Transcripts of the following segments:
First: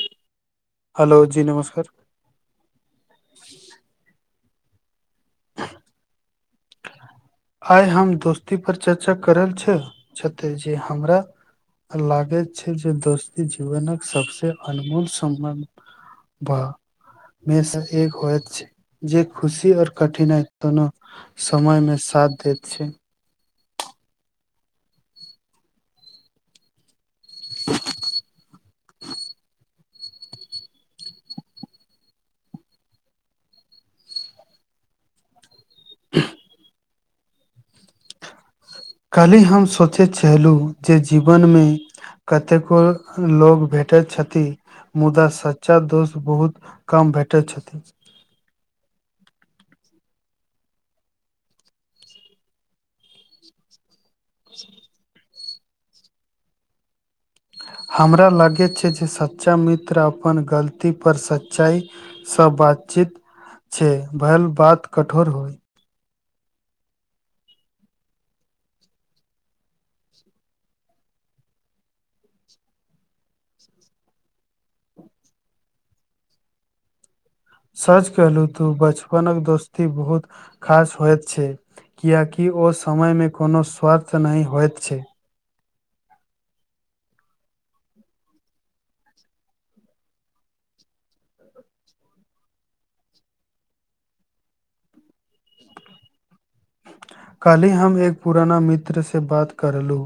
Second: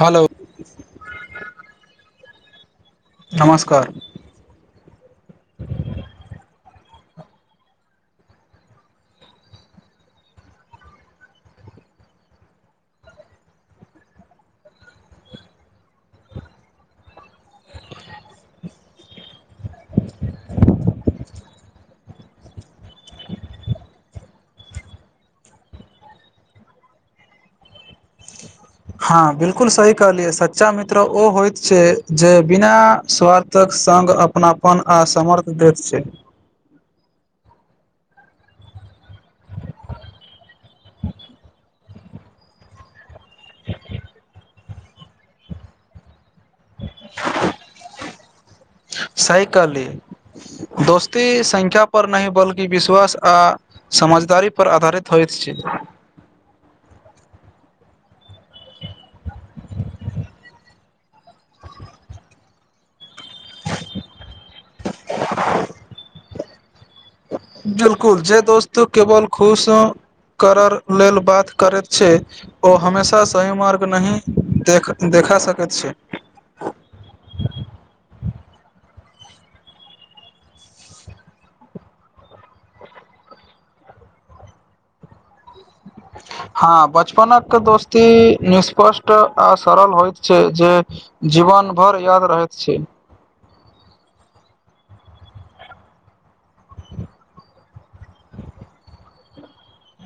Hello hello जी नमस्कार नमस्कार आइ हम दोस्ती पर चर्चा करल छे छथि जे हमरा लागैत छै जे दोस्ती जीवनक सबसे अनमोल सम्बन्ध बा मेसँ एक होइत छै जे खुशी और कठिनाइ दोनो समय मे साथ दैत छै [inaudible] हँ बिल्कुल सही कहलियै सच्चा मित्र ओ होइत छै जे बिना स्वार्थ तक संग अपनापन आ समर्थ दैत छै काल्हि हम सोचैत छलहुँ जे जीवनमे कतेको लोग भेटैत छथि मुदा सच्चा दोस्त बहुत कम भेटैत छथि सही कहली दोस्ती संख्या पर नहि बल्कि विश्वास आ समझदारी पर आधारित होइत छै हमरा लगैत छै जे सच्चा मित्र अपन गलतीपर सच्चाइ सब बातचीत छै भेल बात कठोर होइ बिल्कुल जे दोस्तो केवल खुश करर लेल बात करैत छै ओ हमेशा सही मार्ग नहि देख देखा सकैत छै सच कहलु तू बचपनक दोस्ती बहुत खास होयत छै कियेकि ओ समयमे कोनो स्वार्थ नहि होइत छै [inaudible] हँ बचपनक दोस्ती निष्पष्ट आ सरल होयत छै जे जीवन भर याद रहैत छै काल्हि हम एक पुराना मित्र से बात करलु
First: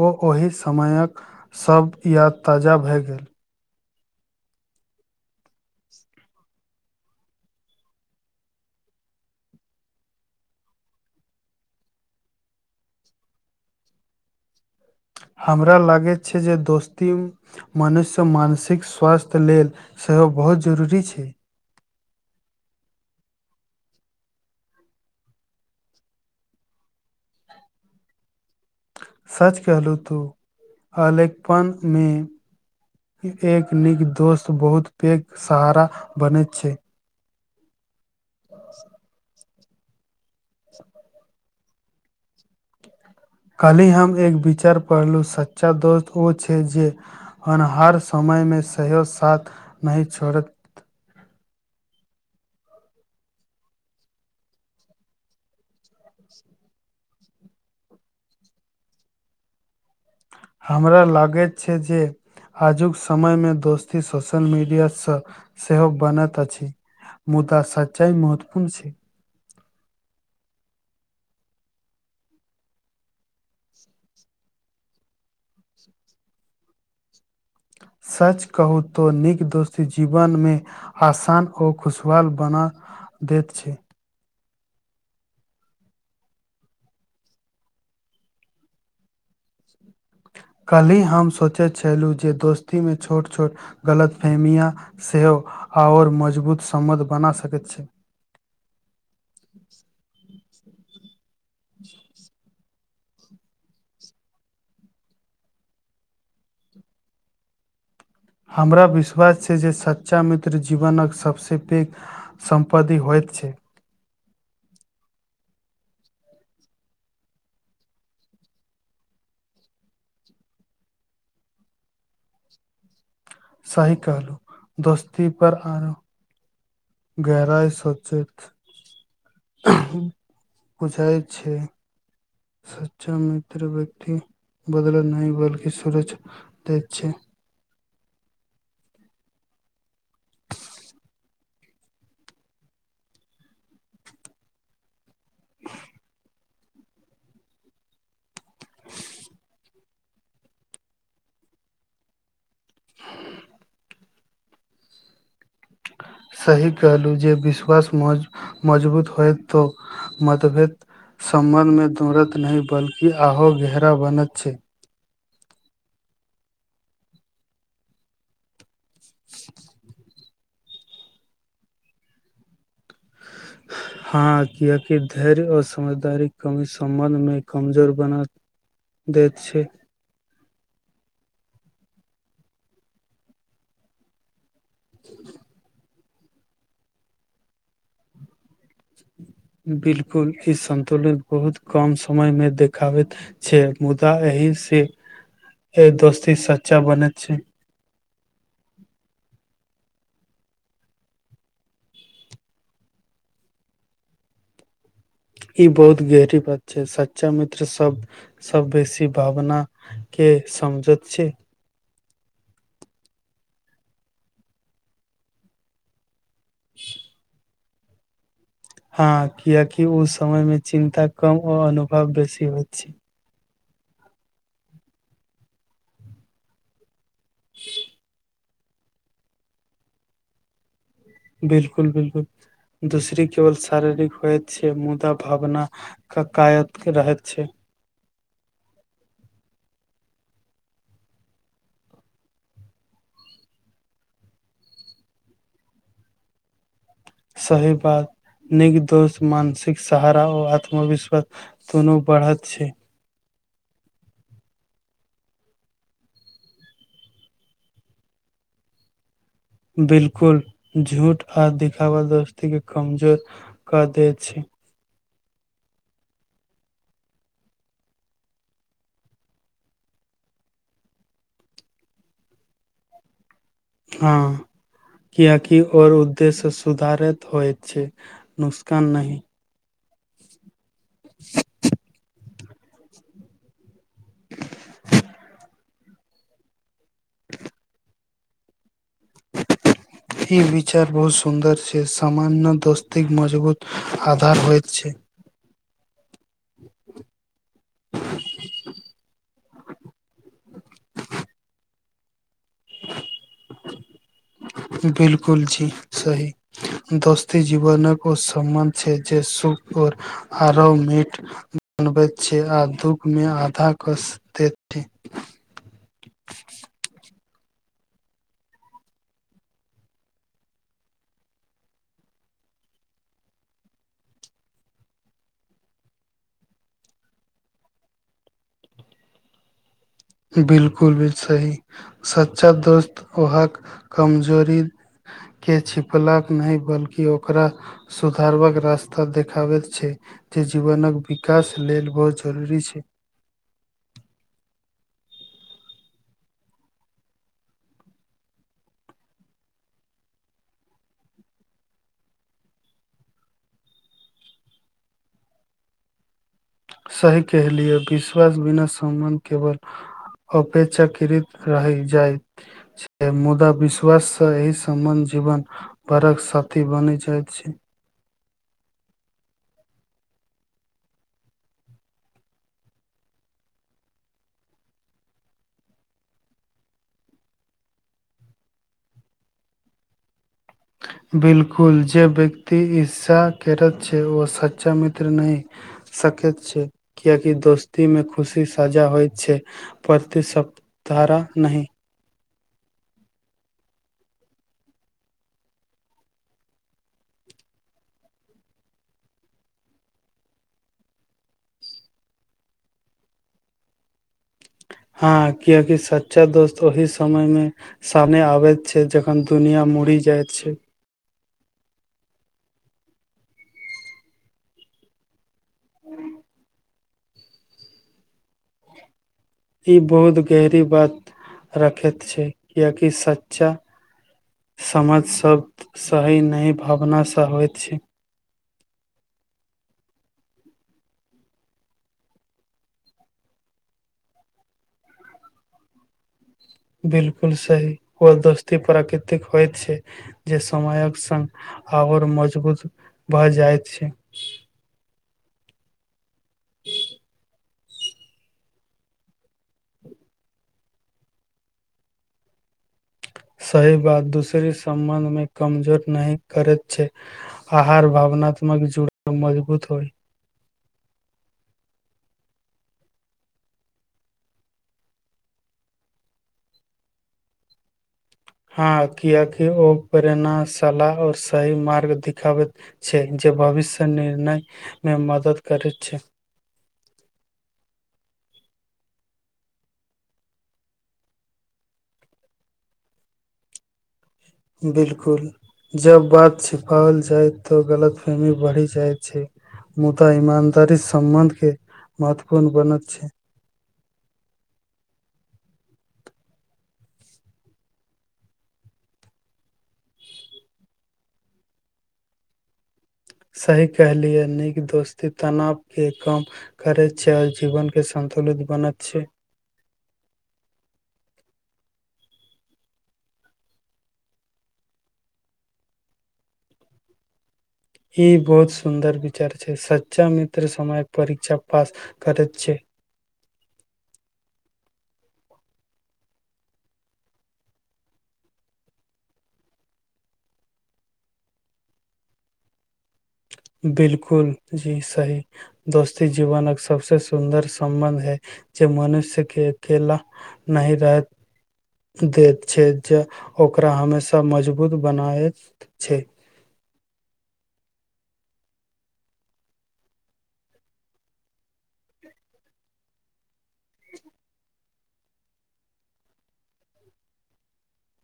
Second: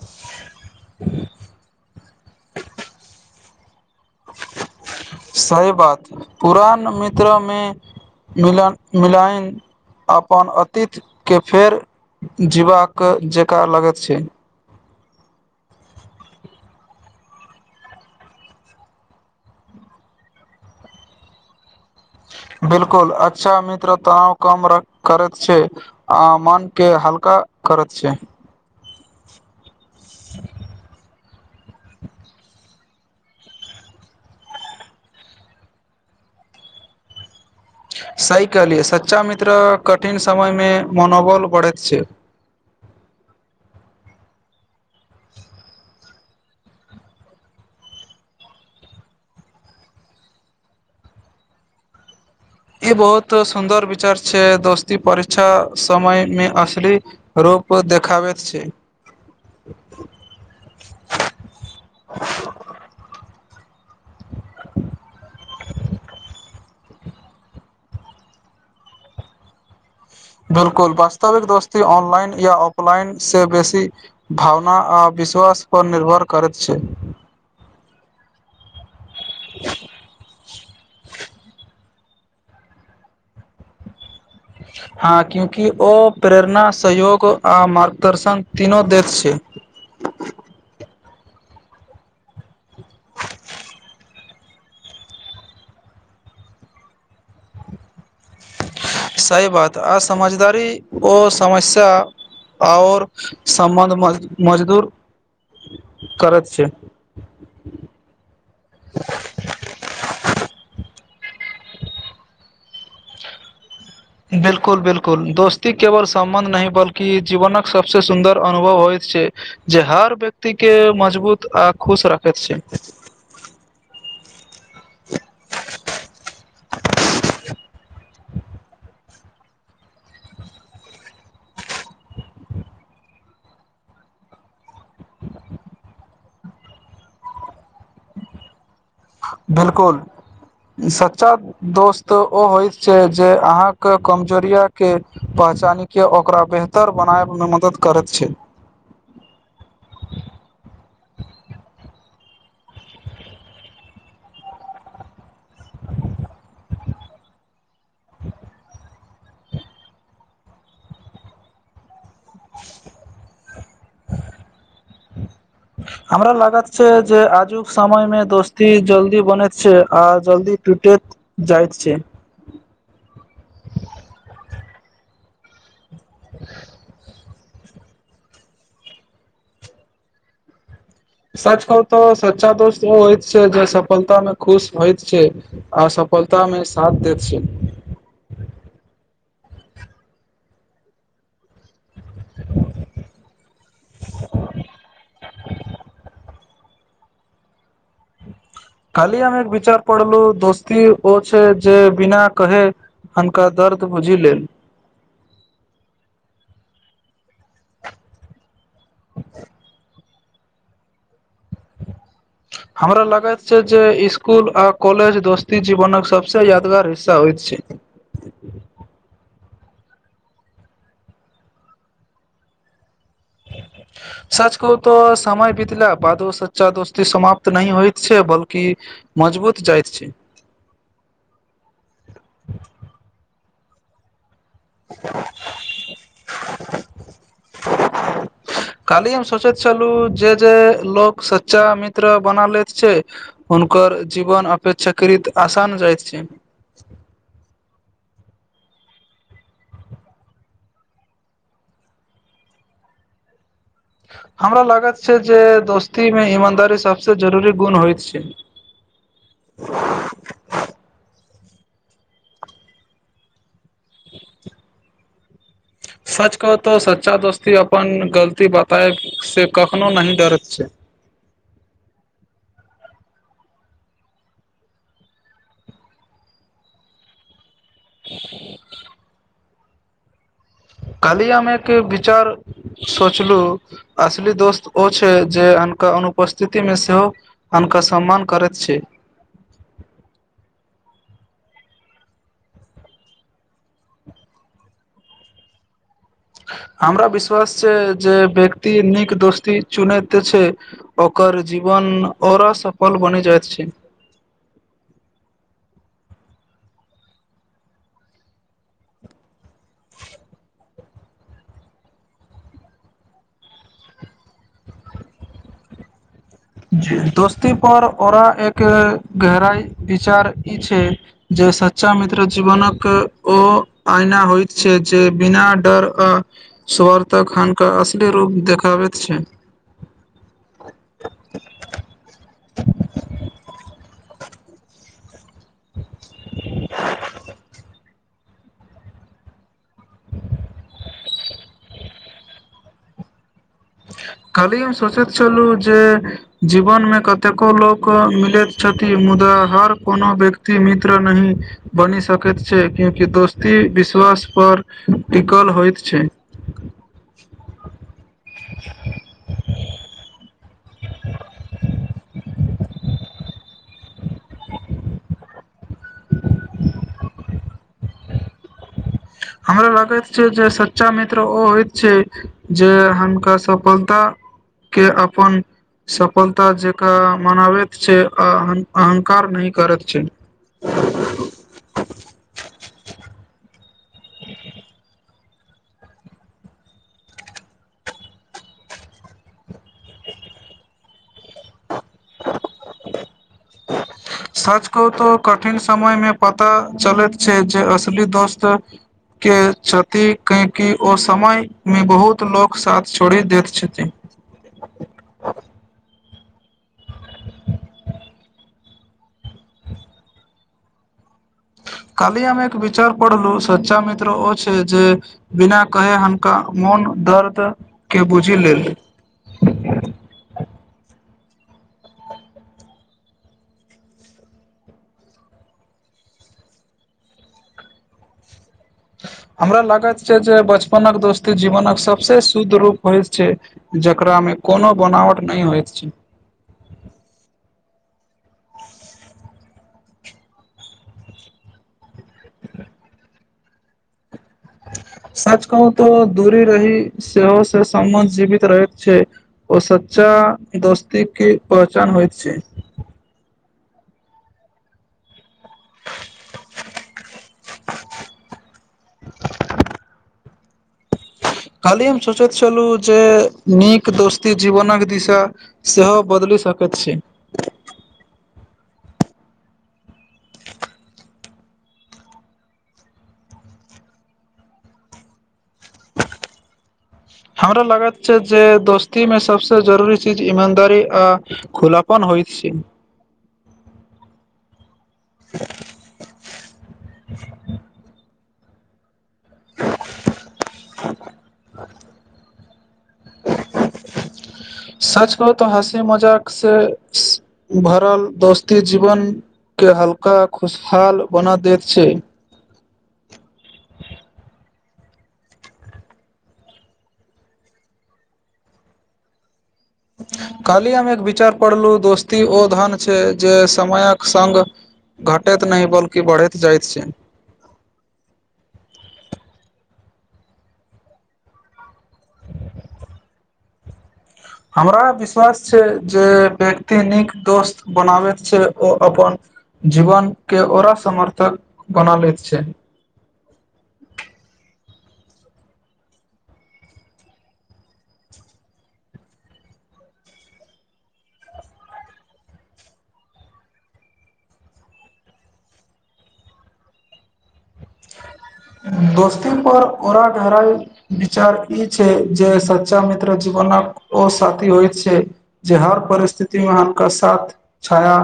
ओ ओहि समयक सब याद ताजा भए गेल सही बात पुरान मित्रमे मिलन मिलाइन अपन अतीतके फेर जीबाक जेका लगैत छै हमरा लागैत छै जे दोस्ती मनुष्य मानसिक स्वास्थ्य लेल सेहो बहुत जरूरी छै बिल्कुल अच्छा मित्र तनाव कम करैत छै आ मन के हल्का करैत छै सच कहलू तू अलेकपनमे एक नीक दोस्त बहुत पैघ सहारा बनैत छै सही कहलियै सच्चा मित्र कठिन समय मे मनोबल बढ़ैत छै कल्हि हम एक विचार पढ़लु सच्चा दोस्त ओ छै जे हनहार समयमे सेहो साथ नहि छोडैत ई बहुत सुंन्दर विचार छै दोस्ती परीक्षा समयमे असली रूप देखाबैत छै हमरा लागैत छै जे आजुक समयमे दोस्ती सोशल मीडियासँ सेहो बनैत अछि। मुदा सच्चाइ महत्वपूर्ण छै बिल्कूल वास्तविक दोस्ती ऑनलाइन या ऑफलाइन से बेसी भावना आ विश्वास पर निर्भर करैत छै सच कहू तो नीक दोस्ती जीवन मे आसान ओ खुशहाल बना दैत छै [unintelligible] हँ कियोकि ओ प्रेरणा सहयोग आ मार्गदर्शन तीनो देत छै कल्हि हम सोचैत छलहुँ जे दोस्तीमे छोट छोट गलत फहमिया सेहो आओर मजबूत सम्बध बना सकैत छै सही बात अ समझदारी ओ समस्या आओर समबन्ध मजबुत करैत छै हमरा विश्वास से जे सच्चा मित्र जीवनक सबसँ पैघ सम्पत्ति होइत छै बिल्कुल बिल्कुल दोस्ती केवल सम्बन्ध नहि बल्कि जीवनक सबसँ सुन्दर अनुभव होइत छै जे हर व्यक्ति के मजबूत आ खुश रखैत छै सही कहलो दोस्ती पर आरो गहराइ सोचेत बुझाय छै सच्चा मित्र व्यक्ति बदला नहि बल्कि सूरज देत छै बिल्कूल सच्चा दोस्त ओ होय छै जे अहाँके कमजोरिया के पहचानीके ओकरा बेहतर बनाब मे मदद करैत छै सही कहलहु जे विश्वास मजबूत होय तो मतभेद सम्बन्ध मे दौड़त नहि बल्कि आहो गहरा बनत छै हमरा लागा छै जे आजुक समय मे दोस्ती जल्दी बने छै आ जल्दी टूटैत जाइत छै हँ कियाकि धैर्य आ समझदारी कमी सम्बन्धमे कमजोर बना दैत छै सच कहूँ तऽ सच्चा दोस्त होइ छै जे सफलता मे खुश होइत छै आ असफ्लता मे साथ देैत छै बिल्कूल ई संन्तुलन बहुत कम समय में देखाबैत छै मुदा एहि से दोस्ती सच्चा बनैत छै काल्हि हमरा एक विचार पड़लो जे दोस्ती ओ छै जे बिना कहे अन्का दर्द बुझि लेल ई बहुत गहरी बात छै सच्चा मित्र सब सब बेसी भावना के समझेत छै हमरा लगैत छै जे स्कुल आ कॉलेज दोस्ती जीवनक सब सब यादगार हिस्सा होइत छै हँ कियकि ओ समय मे चिन्ता कम आ अनुभव बेसी होइत छै सच कहु तऽ समय बीतला बादो सच्चा दोस्ती समाप्त नह होइत छै बलकि की मजबूत जाइत छै बिल्कुल बिल्कुल दूसरी केवल शारीरिक होएत छै मुदा भावना क कायत रहैत छै [inaudible] काल्हि हम सोचैत छलू जे जे लोक सच्चा मित्र बना लैत छै हुनकर जीवन अपेक्षाकृत आसान जाइत छै सही बात निक दोस्त मानसिक सहारा और आत्मविश्वास दुनू बढ़त छै हमरा लागत छै जे दोस्ती मे ईमानदारी सबसे जरुरी गुण होइत छै बिलकुल झूठ आ देखावा दोस्ती के कमजोर कऽ दैत छै सच कहु तो सच्चा दोस्ती अपन गलती बताय से कखनो नही डरैत छै हँ कियेकि और उद्देश्य सुधारैत होयत छै नुसकान नहि कल्हि हम एक विचार सोचलु असली दोस्त ओ छै जे अनका अनुपस्थितिमे सेहो अनका सम्मान करैत छै ई विचार बहुत सुन्दर छै सामान्य दोस्तीक मजबूत आधार होइत छै हमरा विश्वास छै जे व्यक्ति नीक दोस्ती चुनैत छै ओकर जीवन और सफल बनि जाइत छै बिल्कुल जी सही दोस्ती जीवनक ओ समबन्ध छै जे सुख और आराम मित बनबैत छै आ दुख मे आधा कस दैत छै दोस्ती पर औरा एक गहराइ विचार ई छै जे सच्चा मित्र जीवनक ओ आइना होइत छै जे बिना डर अ स्वर तखन क असली रूप देखाबैत छै बिल्कुल भी सही सच्चा दोस्त उहाक कमजोरी के छिपलक नहि बल्कि ओकरा सुधारबाक रास्ता देखाबैत छै जे जीवनक विकास लेल बहुत जरूरी छै। काल्हि हम सोचैत छलु जे जीवन मे कतेको लोक मिलैत छथि मुदा हर कोनो व्यक्ति मित्र नहि बनि सकैत छै क्यूंकि दोस्ती विश्वास पर टिकल होइत छै। सही कहलिय विश्वास बिना सम्बन्ध केवल अप पेक्षाकृत रहि जाइत। छै मुदा विश्वास सँ एहि सम्बन्ध जीवन बरक साथी बनि जाइत छी हमरा लागैत छै जे सच्चा मित्र ओ होइत छै जे हुनका सफलताके अपन सफलता जकाँ मनाबैत छै आ अहंकार नहि करैत छै। बिल्कुल जे व्यक्ति ईर्ष्या केरत छै ओ सच्चा मित्र नहि। सकैत छै कियेकि दोस्तीमे खुशी सजा होइत छै। प्रतिसप्तारा नहि [inaudible] सच कहु तो कठिन समयमे पता चलैत छै जे असली दोस्त के छथि काहेकि ओ समयमे बहुत लोक साथ छोड़ि दैत छथिन। हँ कियेकि सच्चा दोस्त ओहि समयमे सामने आबैत छै जखन दुनियाँ मुडि जाइत छै। काल्हि हम एक विचार पढ़लू सच्चा मित्र ओ छै जे बिना कहे हमका मोन दर्द के बुझि लेल ई बहुत गेहरी बात रखैत छै किआकि सच्चा समझ सब सही नहि भावनासँ होइत छी हमरा लागैत छै जे बचपनक दोस्ती जीवनक सबसे शुद्ध रूप होयत छै जकरा मे कोनो बनावट नहि होइत छै बिलकुल सही ओ दोस्ती प्राकृतिक होइत छै जे समयक संग आओर मजबूत भऽ जाइत छै सच कहू तऽ दूरी रहि सेहो से समबन्ध जीवित रहैत छै ओ सच्चा दोस्ती के पहचान होइत छै सही बात दूसरी सम्बन्ध मे कमजोर नहि करैत छै आहार भावनात्मक जोड़ मजबूत होइ खाली हम सोचैत छलहुँ जे नीक दोस्ती जीवनक दिशा सेहो बदलि सकैत छै हँ कियाकि ओ प्रेणा सालह और सही मार्ग दिखाबैत छै जे भविष्य निर्णय मे मदद करैत छै हारा लागत छै जे दोस्ती में सबसे जरूरी चीज ईमानदारी आ खुलापन होइ छै बिलकुल जब बात छिपाओल जाय तो गलतफहमी बढ़ी जायत छै मुदा ईमानदारी सम्बन्ध के महत्वपूर्ण बनत छै सच कहू तऽ हँसी मजाक से भरल दोस्ती जीवन के हल्का खुशहाल बना देत छै सही कहलियै नीक दोस्ती तनाव के कम कर छै आ जीवन के सन्तुलित बनत छै खाली अमे एक विचार पड़लू दोस्त ओ धन छै जे समयक संग घटैत नहि बल्कि बढ़ैत जाइत छै ई बहुत सुंदर विचार छै सच्चा मित्र समय परीक्षा पास करैत छै हमरा विश्वास छै जे व्यक्ति नीक दोस्त बनाबैत छै ओ अपन जीवन के ओरा समर्थक बना लैत छै बिलकुल जी सही दोस्ती जीवनक सबसे सुन्दर सम्बन्ध है जे मनुष्य के अकेेला नहि रहेत देत छै जे ओकरा हमेशा मजबूत बनायत छै दोस्ती पर ओरा घरण विचार ई छै जे सच्चा मित्र जीवनक ओ साथी होइ छै जे हर परिस्थिति मे हुनका साथ छाया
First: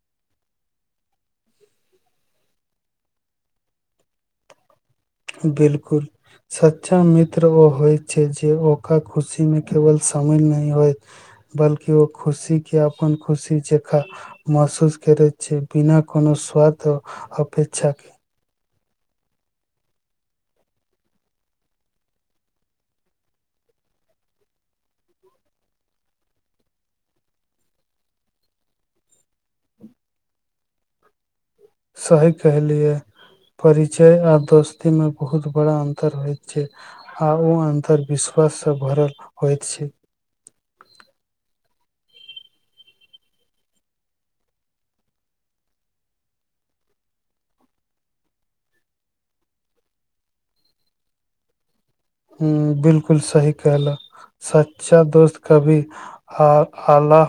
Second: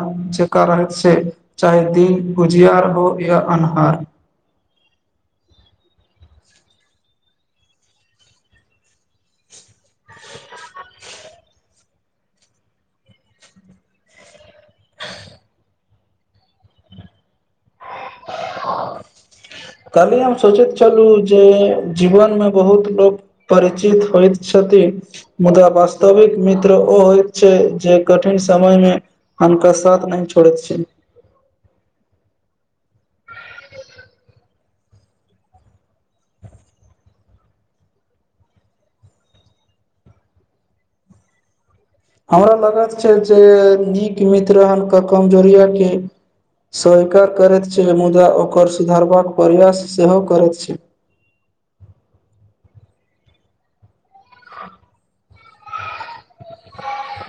जेक रहैत से चाहे दिन उजियार हो या अन्हार बिलकुल सच्चा मित्र ओ होय छै जे ओकर खुशी मे केवल शामिल नहि होइत बल्कि ओ खुशी के अपन खुशी जेका महसूस करैत छै बिना कोनो स्वाद अपेक्षा के [inaudible] काल्ही हम सोचैत छलहुँ जे जीवनमे बहुत लोक परिचित होइत छथिन मुदा वास्तविक मित्र ओ होइत छै जे कठिन समय मे हुनका साथ नहि छोड़ैत छै सही कहलियै परिचय आ दोस्ती मे बहुत बड़ा अंतर होयत छै आ ओ अंतर विश्वास से भरल होइत छै हमरा लगत छै जे नीक मित्र हन केँ कमजोरिया केँ स्वीकार करैत छै मुदा ओकर सुधारबाक प्रयास सेहो करैत छै हुँ बिलकुल सही कहलहुँ सच्चा दोस्त कभी आ आला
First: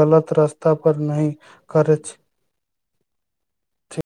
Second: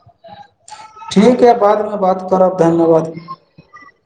गलत रास्ता पर नै ठीक य बादमे करैछ बात करब धन्यवाद